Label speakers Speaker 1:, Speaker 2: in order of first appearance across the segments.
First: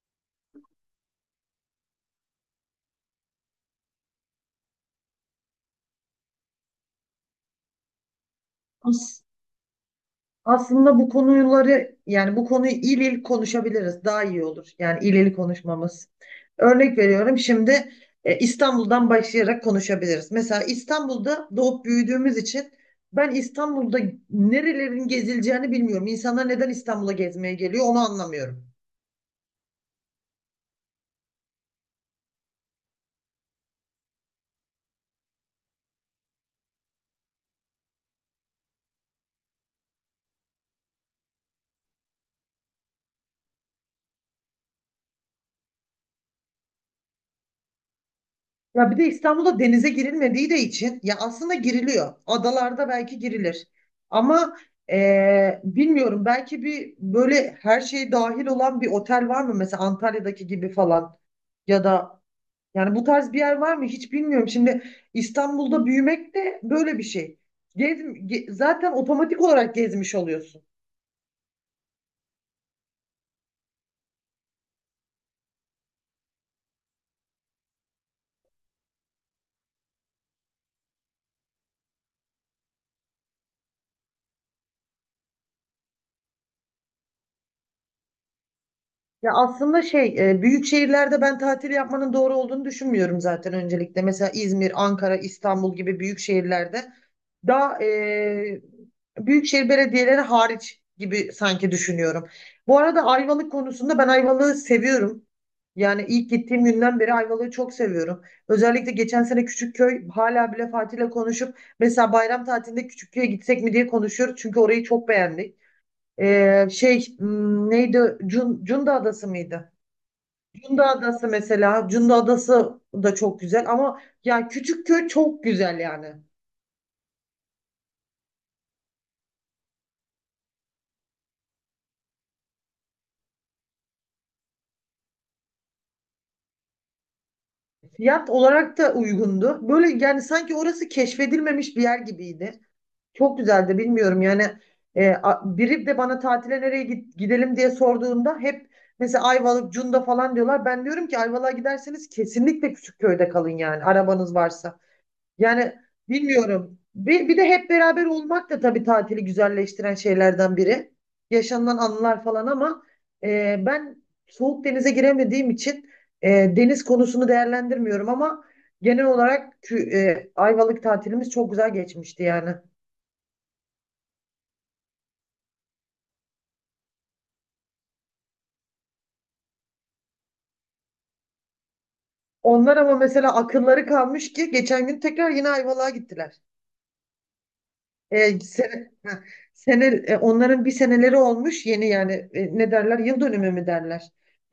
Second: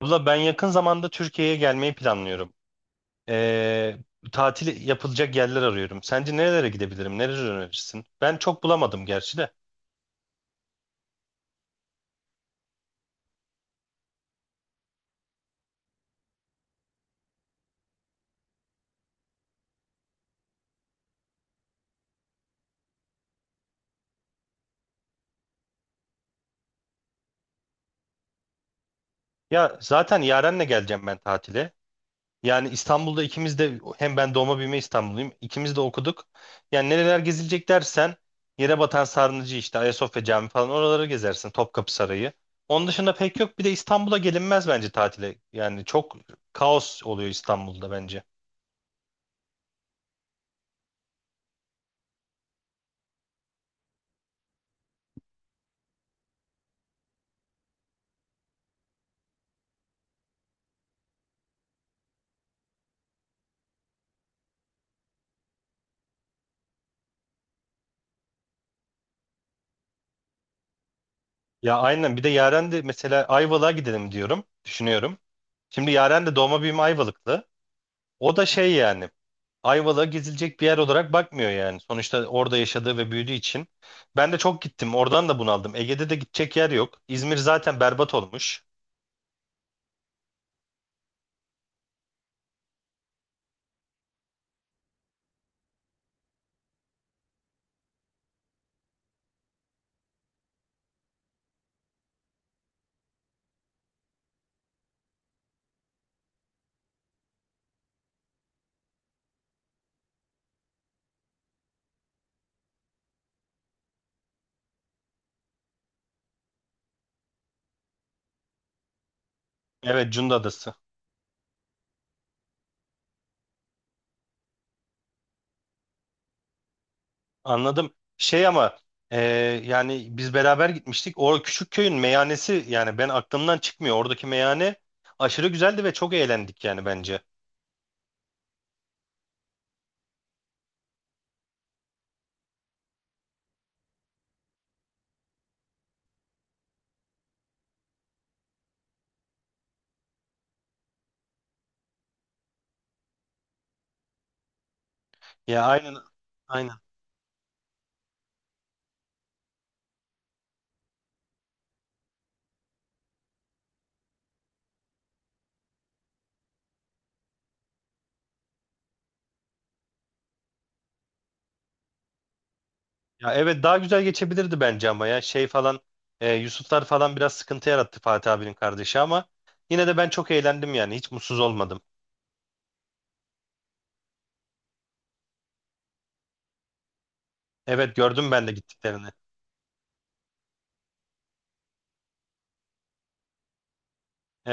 Speaker 1: Abla ben yakın zamanda Türkiye'ye gelmeyi planlıyorum. Ee, tatil yapılacak yerler arıyorum. Sence nerelere gidebilirim? Nereleri önerirsin? Ben çok bulamadım
Speaker 2: As-
Speaker 1: gerçi de.
Speaker 2: Aslında bu konuları bu konuyu il il konuşabiliriz. Daha iyi olur. Yani il il konuşmamız. Örnek veriyorum şimdi İstanbul'dan başlayarak konuşabiliriz. Mesela İstanbul'da doğup büyüdüğümüz için ben İstanbul'da nerelerin gezileceğini bilmiyorum. İnsanlar neden İstanbul'a gezmeye geliyor onu anlamıyorum.
Speaker 1: Ya zaten Yaren'le geleceğim ben tatile. Yani İstanbul'da ikimiz de hem ben doğma büyüme İstanbulluyum. İkimiz de okuduk. Yani nereler gezilecek dersen Yerebatan Sarnıcı işte Ayasofya Camii falan oraları gezersin. Topkapı Sarayı. Onun dışında pek yok. Bir de İstanbul'a gelinmez bence tatile. Yani çok kaos oluyor İstanbul'da bence.
Speaker 2: Ya bir de İstanbul'da denize girilmediği de için ya aslında giriliyor. Adalarda belki girilir. Ama bilmiyorum belki bir böyle her şey dahil olan bir otel var mı? Mesela Antalya'daki gibi falan. Ya da yani bu tarz bir yer var mı? Hiç bilmiyorum. Şimdi İstanbul'da büyümek de böyle bir şey. Zaten otomatik olarak gezmiş oluyorsun.
Speaker 1: Ya aynen, bir de Yaren de mesela Ayvalık'a gidelim diyorum. Düşünüyorum. Şimdi Yaren de doğma büyüme Ayvalıklı. O da şey yani Ayvalık'a gezilecek bir yer olarak bakmıyor yani. Sonuçta orada yaşadığı ve büyüdüğü için. Ben de çok gittim. Oradan da bunaldım. Ege'de de gidecek yer yok. İzmir zaten berbat olmuş.
Speaker 2: Ya aslında şey büyük şehirlerde ben tatil yapmanın doğru olduğunu düşünmüyorum zaten öncelikle. Mesela İzmir, Ankara, İstanbul gibi büyük şehirlerde daha büyükşehir belediyeleri hariç gibi sanki düşünüyorum. Bu arada Ayvalık konusunda ben Ayvalık'ı seviyorum. Yani ilk gittiğim günden beri Ayvalık'ı çok seviyorum. Özellikle geçen sene Küçükköy hala bile Fatih'le konuşup mesela bayram tatilinde Küçükköy'e gitsek mi diye konuşuyoruz. Çünkü orayı çok beğendik. Şey neydi? Cunda Adası mıydı?
Speaker 1: Evet, Cunda Adası.
Speaker 2: Cunda Adası mesela. Cunda Adası da çok güzel ama ya Küçükköy çok güzel yani.
Speaker 1: Anladım. Şey ama e, yani biz beraber gitmiştik. O küçük köyün meyhanesi yani ben aklımdan çıkmıyor. Oradaki meyhane aşırı güzeldi ve çok eğlendik yani bence.
Speaker 2: Fiyat olarak da uygundu. Böyle yani sanki orası keşfedilmemiş bir yer gibiydi. Çok güzeldi bilmiyorum yani. Biri de bana tatile nereye gidelim diye sorduğunda hep mesela Ayvalık, Cunda falan diyorlar. Ben diyorum ki Ayvalık'a giderseniz kesinlikle Küçükköy'de kalın yani arabanız varsa.
Speaker 1: Ya
Speaker 2: Yani
Speaker 1: aynen. Aynen.
Speaker 2: bilmiyorum. Bir de hep beraber olmak da tabii tatili güzelleştiren şeylerden biri. Yaşanılan anılar falan ama ben soğuk denize giremediğim için e, deniz konusunu değerlendirmiyorum ama genel olarak Ayvalık tatilimiz çok güzel geçmişti yani.
Speaker 1: Ya evet, daha güzel geçebilirdi bence ama ya şey falan Yusuflar falan biraz sıkıntı yarattı Fatih abinin kardeşi ama yine de ben çok eğlendim yani hiç mutsuz olmadım.
Speaker 2: Onlar ama mesela akılları kalmış ki geçen gün tekrar yine Ayvalık'a gittiler.
Speaker 1: Evet, gördüm
Speaker 2: E,
Speaker 1: ben de
Speaker 2: sene,
Speaker 1: gittiklerini.
Speaker 2: ha, sene, e, onların bir seneleri olmuş yeni yani ne derler yıl dönümü mü derler.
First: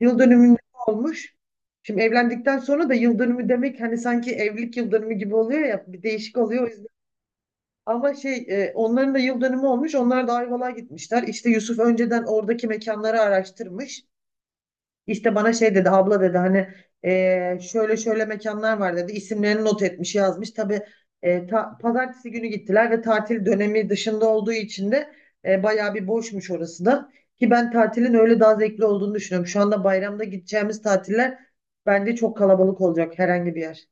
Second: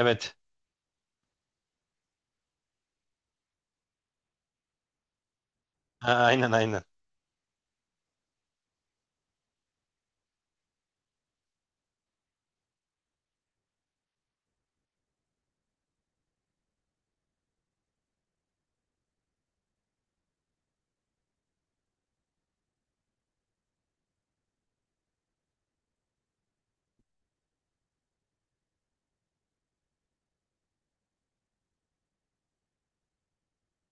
Speaker 2: Yıl dönümü olmuş. Şimdi evlendikten sonra da yıl dönümü demek hani sanki evlilik yıl dönümü gibi oluyor ya bir
Speaker 1: Ha,
Speaker 2: değişik
Speaker 1: aynen
Speaker 2: oluyor o
Speaker 1: aynen.
Speaker 2: yüzden. Ama şey onların da yıl dönümü olmuş onlar da Ayvalık'a gitmişler. İşte Yusuf önceden oradaki mekanları araştırmış. İşte bana şey dedi abla dedi hani şöyle şöyle mekanlar var dedi isimlerini not etmiş yazmış tabii pazartesi günü gittiler ve tatil dönemi dışında olduğu için de bayağı bir boşmuş orası da ki ben tatilin öyle daha zevkli olduğunu düşünüyorum şu anda bayramda gideceğimiz tatiller bence çok kalabalık olacak herhangi bir yer.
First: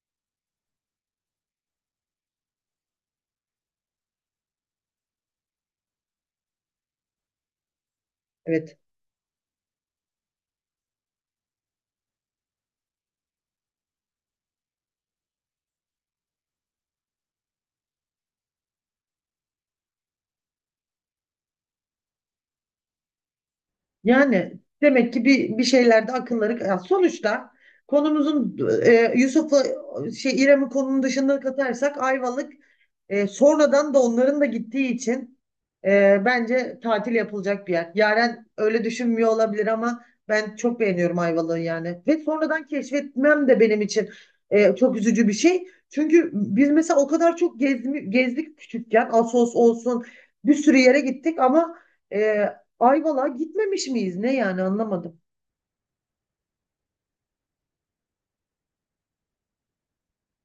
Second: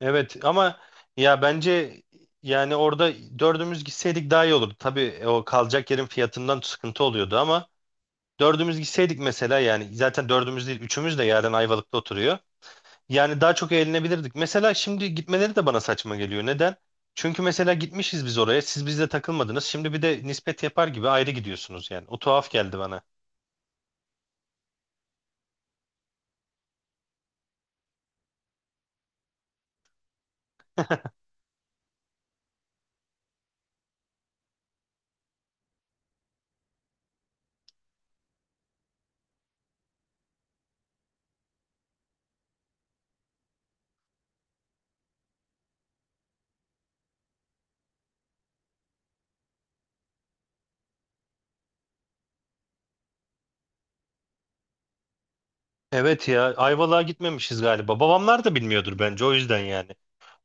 Speaker 1: Evet ama ya bence yani orada dördümüz gitseydik daha iyi olurdu. Tabii o kalacak yerin fiyatından sıkıntı oluyordu ama dördümüz
Speaker 2: Evet.
Speaker 1: gitseydik mesela yani zaten dördümüz değil üçümüz de yarın Ayvalık'ta oturuyor. Yani daha çok eğlenebilirdik. Mesela şimdi gitmeleri de bana saçma geliyor. Neden? Çünkü mesela gitmişiz biz oraya. Siz bizle takılmadınız. Şimdi bir de nispet yapar gibi ayrı gidiyorsunuz yani. O tuhaf geldi bana.
Speaker 2: Yani demek ki bir şeylerde akılları ya sonuçta konumuzun Yusuf'la şey İrem'in konunun dışında katarsak Ayvalık sonradan da onların da gittiği için bence tatil yapılacak bir yer. Yaren öyle düşünmüyor olabilir ama ben çok beğeniyorum Ayvalık'ı yani. Ve sonradan keşfetmem de benim için çok üzücü bir şey. Çünkü biz mesela o kadar çok gezdik küçükken Assos olsun bir sürü yere gittik ama e, Ayvalık'a gitmemiş miyiz? Ne yani anlamadım.
Speaker 1: Evet ya, Ayvalık'a gitmemişiz galiba. Babamlar da bilmiyordur bence o yüzden yani.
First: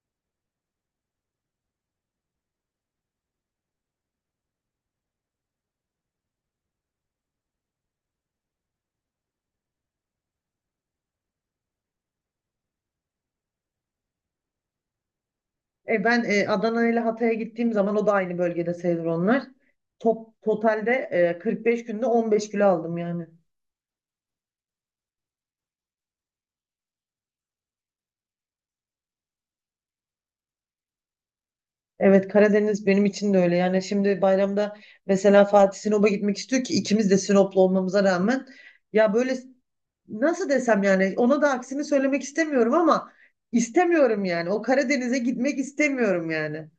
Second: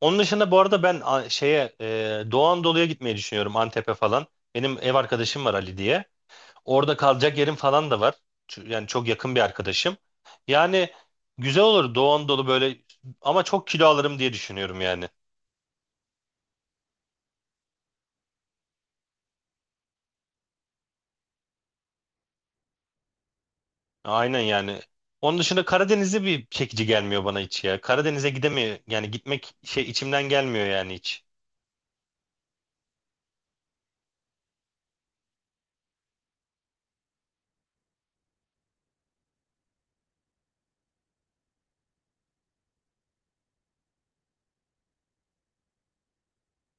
Speaker 1: Onun dışında bu arada ben şeye Doğu Anadolu'ya gitmeyi düşünüyorum Antep'e falan. Benim ev arkadaşım var Ali diye. Orada kalacak yerim falan da var. Yani çok yakın bir arkadaşım. Yani güzel olur Doğu Anadolu böyle ama çok kilo alırım diye düşünüyorum yani.
Speaker 2: Ben Adana ile Hatay'a gittiğim zaman o da aynı bölgede sayılır onlar. Totalde 45 günde 15 kilo aldım yani.
Speaker 1: Aynen yani. Onun dışında Karadeniz'e bir çekici gelmiyor bana hiç ya. Karadeniz'e gidemiyor. Yani gitmek şey içimden gelmiyor yani hiç.
Speaker 2: Evet, Karadeniz benim için de öyle. Yani şimdi bayramda mesela Fatih Sinop'a gitmek istiyor ki ikimiz de Sinoplu olmamıza rağmen. Ya böyle nasıl desem yani ona da aksini söylemek istemiyorum ama istemiyorum yani. O Karadeniz'e gitmek istemiyorum yani.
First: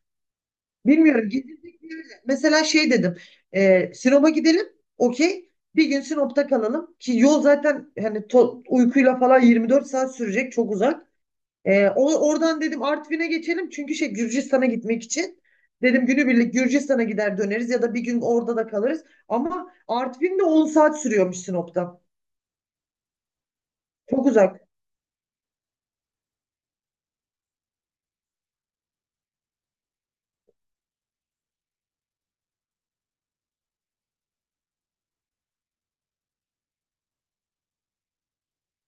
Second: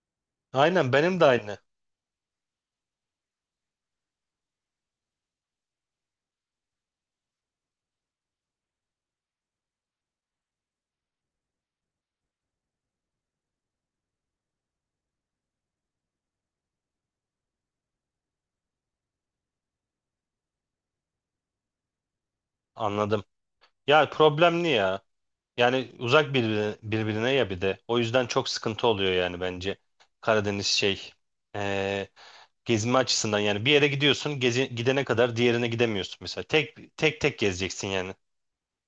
Speaker 1: Aynen, benim de
Speaker 2: Bilmiyorum
Speaker 1: aynı.
Speaker 2: gezecek bir yer- mesela şey dedim. E, Sinop'a gidelim. Okey. Bir gün Sinop'ta kalalım. Ki yol zaten hani uykuyla falan 24 saat sürecek. Çok uzak. Oradan dedim Artvin'e geçelim. Çünkü şey Gürcistan'a gitmek için. Dedim günübirlik Gürcistan'a gider döneriz ya da bir gün orada da kalırız. Ama Artvin de 10 saat sürüyormuş Sinop'tan.
Speaker 1: Anladım. Ya
Speaker 2: Çok uzak.
Speaker 1: problemli ya. Yani uzak birbirine ya bir de. O yüzden çok sıkıntı oluyor yani bence. Karadeniz şey eee, gezme açısından yani bir yere gidiyorsun gidene kadar diğerine gidemiyorsun mesela. Tek tek gezeceksin yani.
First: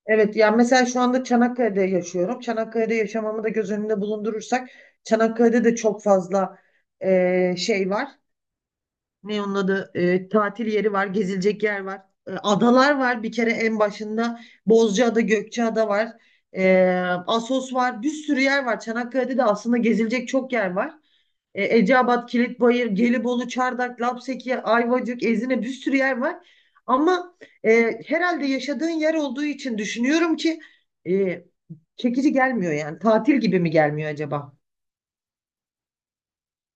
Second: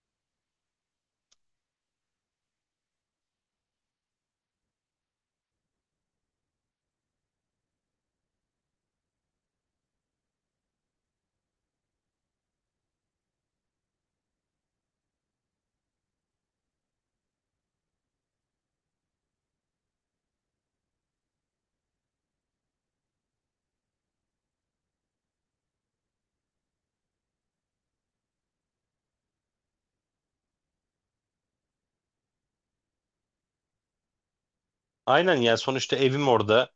Speaker 2: Evet yani mesela şu anda Çanakkale'de yaşıyorum. Çanakkale'de yaşamamı da göz önünde bulundurursak Çanakkale'de de çok fazla şey var. Ne onun adı? E, tatil yeri var, gezilecek yer var. E, adalar var bir kere en başında. Bozcaada, Gökçeada var. E, Assos var. Bir sürü yer var. Çanakkale'de de aslında gezilecek çok yer var. E, Eceabat, Kilitbayır, Gelibolu, Çardak, Lapseki, Ayvacık, Ezine bir sürü yer var. Ama e, herhalde yaşadığın yer olduğu için düşünüyorum ki e, çekici gelmiyor yani. Tatil gibi mi gelmiyor acaba?
Speaker 1: Aynen ya, sonuçta evim orada.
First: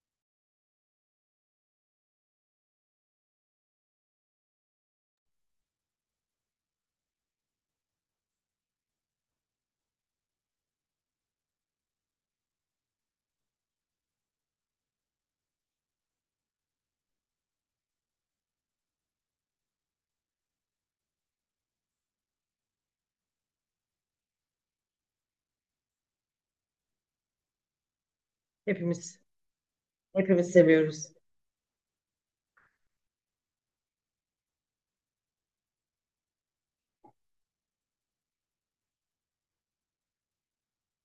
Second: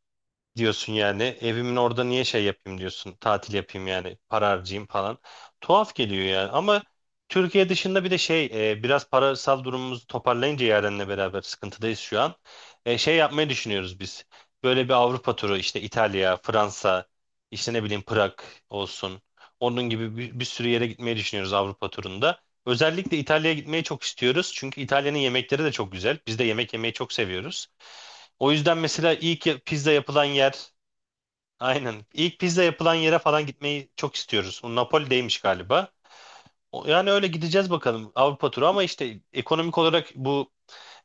Speaker 1: Diyorsun yani. Evimin orada niye şey yapayım diyorsun. Tatil yapayım yani. Para harcayayım falan. Tuhaf geliyor yani. Ama Türkiye dışında bir de şey biraz parasal durumumuzu toparlayınca Yaren'le beraber sıkıntıdayız şu an. Şey yapmayı düşünüyoruz biz. Böyle bir Avrupa turu işte İtalya, Fransa, işte ne bileyim Prag olsun. Onun gibi bir sürü yere gitmeyi düşünüyoruz Avrupa turunda. Özellikle İtalya'ya gitmeyi çok istiyoruz. Çünkü İtalya'nın yemekleri de çok güzel. Biz de yemek yemeyi çok seviyoruz. O yüzden mesela
Speaker 2: Hepimiz
Speaker 1: ilk pizza yapılan yer.
Speaker 2: hepimiz seviyoruz.
Speaker 1: Aynen. İlk pizza yapılan yere falan gitmeyi çok istiyoruz. O Napoli'deymiş galiba. Yani öyle gideceğiz bakalım Avrupa turu ama işte ekonomik olarak bu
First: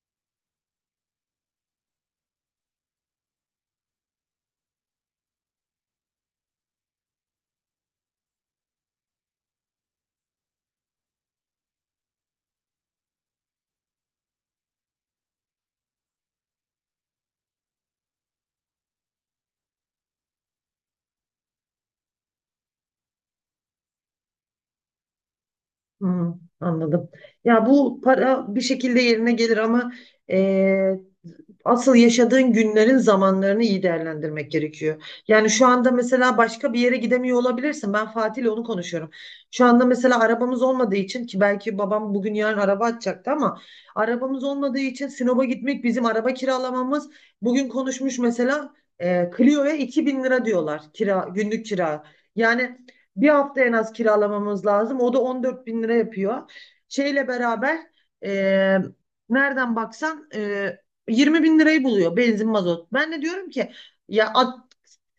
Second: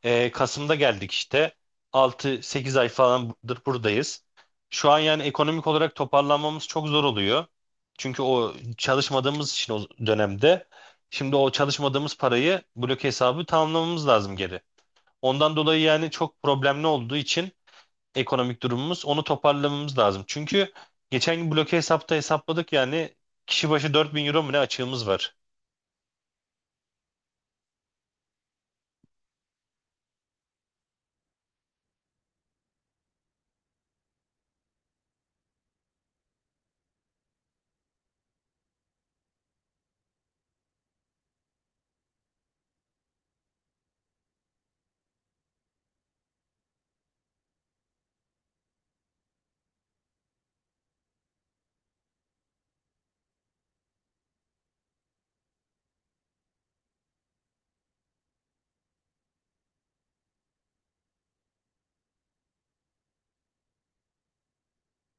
Speaker 1: Kasım'da geldik işte. 6-8 ay falandır buradayız. Şu an yani ekonomik olarak toparlanmamız çok zor oluyor. Çünkü o çalışmadığımız için o dönemde şimdi o çalışmadığımız parayı blok hesabı tamamlamamız lazım geri. Ondan dolayı yani çok problemli olduğu için ekonomik durumumuz. Onu toparlamamız lazım. Çünkü geçen gün bloke hesapta hesapladık yani kişi başı 4.000 euro mu ne açığımız var.
Speaker 2: Hı, anladım. Ya bu para bir şekilde yerine gelir ama e, asıl yaşadığın günlerin zamanlarını iyi değerlendirmek gerekiyor. Yani şu anda mesela başka bir yere gidemiyor olabilirsin. Ben Fatih ile onu konuşuyorum. Şu anda mesela arabamız olmadığı için ki belki babam bugün yarın araba atacaktı ama arabamız olmadığı için Sinop'a gitmek bizim araba kiralamamız bugün konuşmuş mesela Clio'ya 2.000 lira diyorlar kira günlük kira. Yani bir hafta en az kiralamamız lazım. O da 14 bin lira yapıyor. Şeyle beraber e, nereden baksan 20 bin lirayı buluyor benzin mazot. Ben de diyorum ki ya at,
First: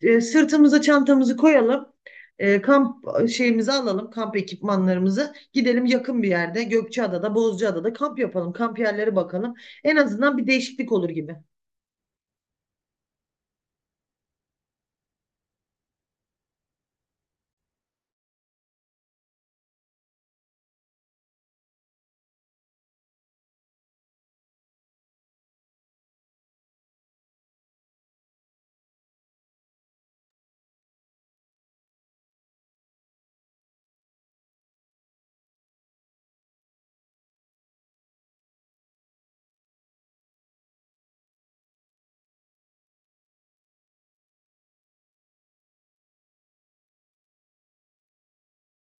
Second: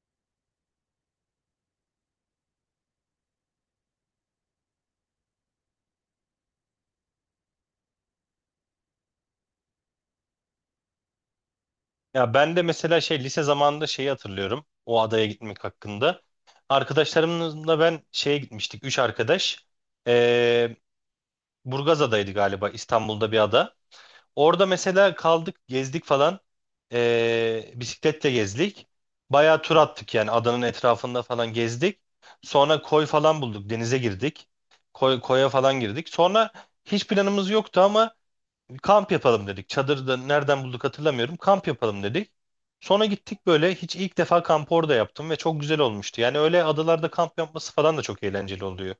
Speaker 2: sırtımıza çantamızı koyalım. E, kamp şeyimizi alalım, kamp ekipmanlarımızı. Gidelim yakın bir yerde Gökçeada'da, Bozcaada'da kamp yapalım. Kamp yerleri bakalım. En azından bir değişiklik olur gibi.
Speaker 1: Ya ben de mesela şey lise zamanında şeyi hatırlıyorum. O adaya gitmek hakkında. Arkadaşlarımla ben şeye gitmiştik. Üç arkadaş. Ee, Burgazada'ydı galiba, İstanbul'da bir ada. Orada mesela kaldık, gezdik falan. Bisikletle gezdik. Bayağı tur attık yani adanın etrafında falan gezdik. Sonra koy falan bulduk, denize girdik. Koya falan girdik. Sonra hiç planımız yoktu ama kamp yapalım dedik. Çadırda nereden bulduk hatırlamıyorum. Kamp yapalım dedik. Sonra gittik böyle hiç ilk defa kampı orada yaptım ve çok güzel olmuştu. Yani öyle adalarda kamp yapması falan da çok eğlenceli oluyor.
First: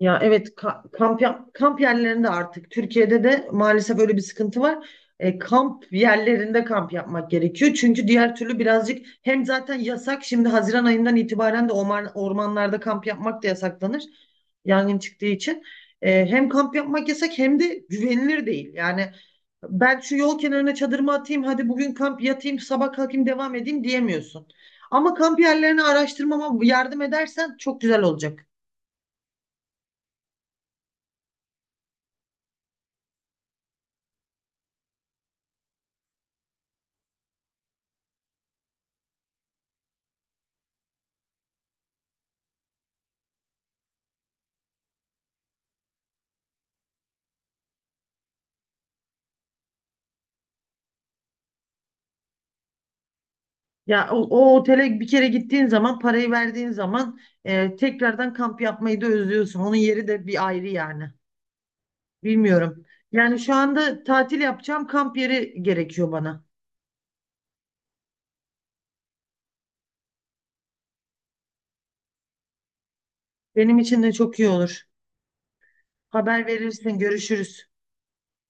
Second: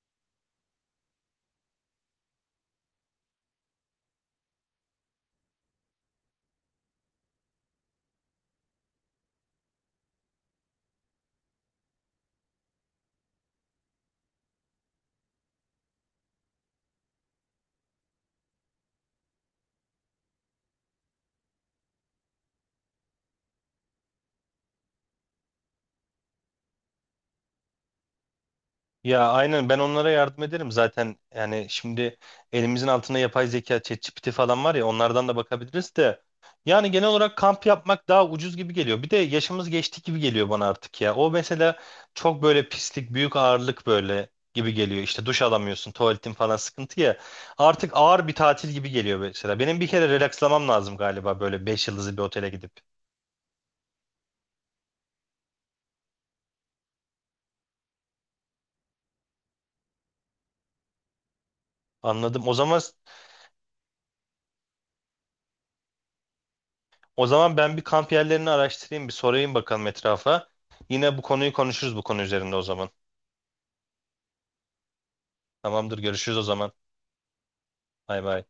Speaker 2: Ya evet kamp yerlerinde artık Türkiye'de de maalesef öyle bir sıkıntı var. E, kamp yerlerinde kamp yapmak gerekiyor. Çünkü diğer türlü birazcık hem zaten yasak şimdi Haziran ayından itibaren de ormanlarda kamp yapmak da yasaklanır. Yangın çıktığı için. E, hem kamp yapmak yasak hem de güvenilir değil. Yani ben şu yol kenarına çadırımı atayım hadi bugün kamp yatayım sabah kalkayım devam edeyim diyemiyorsun. Ama kamp yerlerini araştırmama yardım edersen çok güzel olacak.
Speaker 1: Ya aynen, ben onlara yardım ederim zaten. Yani şimdi elimizin altında yapay zeka, ChatGPT falan var ya onlardan da bakabiliriz de. Yani genel olarak kamp yapmak daha ucuz gibi geliyor. Bir de yaşımız geçti gibi geliyor bana artık ya. O mesela çok böyle pislik, büyük ağırlık böyle gibi geliyor. İşte duş alamıyorsun, tuvaletin falan sıkıntı ya. Artık ağır bir tatil gibi geliyor mesela. Benim bir kere relakslamam lazım galiba, böyle 5 yıldızlı bir otele gidip.
Speaker 2: Ya o otele bir kere gittiğin zaman parayı verdiğin zaman tekrardan kamp yapmayı da özlüyorsun. Onun yeri de bir ayrı yani.
Speaker 1: Anladım. O zaman.
Speaker 2: Bilmiyorum. Yani şu anda tatil yapacağım kamp yeri gerekiyor bana.
Speaker 1: Ben bir kamp yerlerini araştırayım, bir sorayım bakalım etrafa. Yine bu konuyu konuşuruz bu konu üzerinde o zaman.
Speaker 2: Benim için de çok iyi olur.
Speaker 1: Tamamdır, görüşürüz o
Speaker 2: Haber
Speaker 1: zaman.
Speaker 2: verirsin, görüşürüz.
Speaker 1: Bay bay.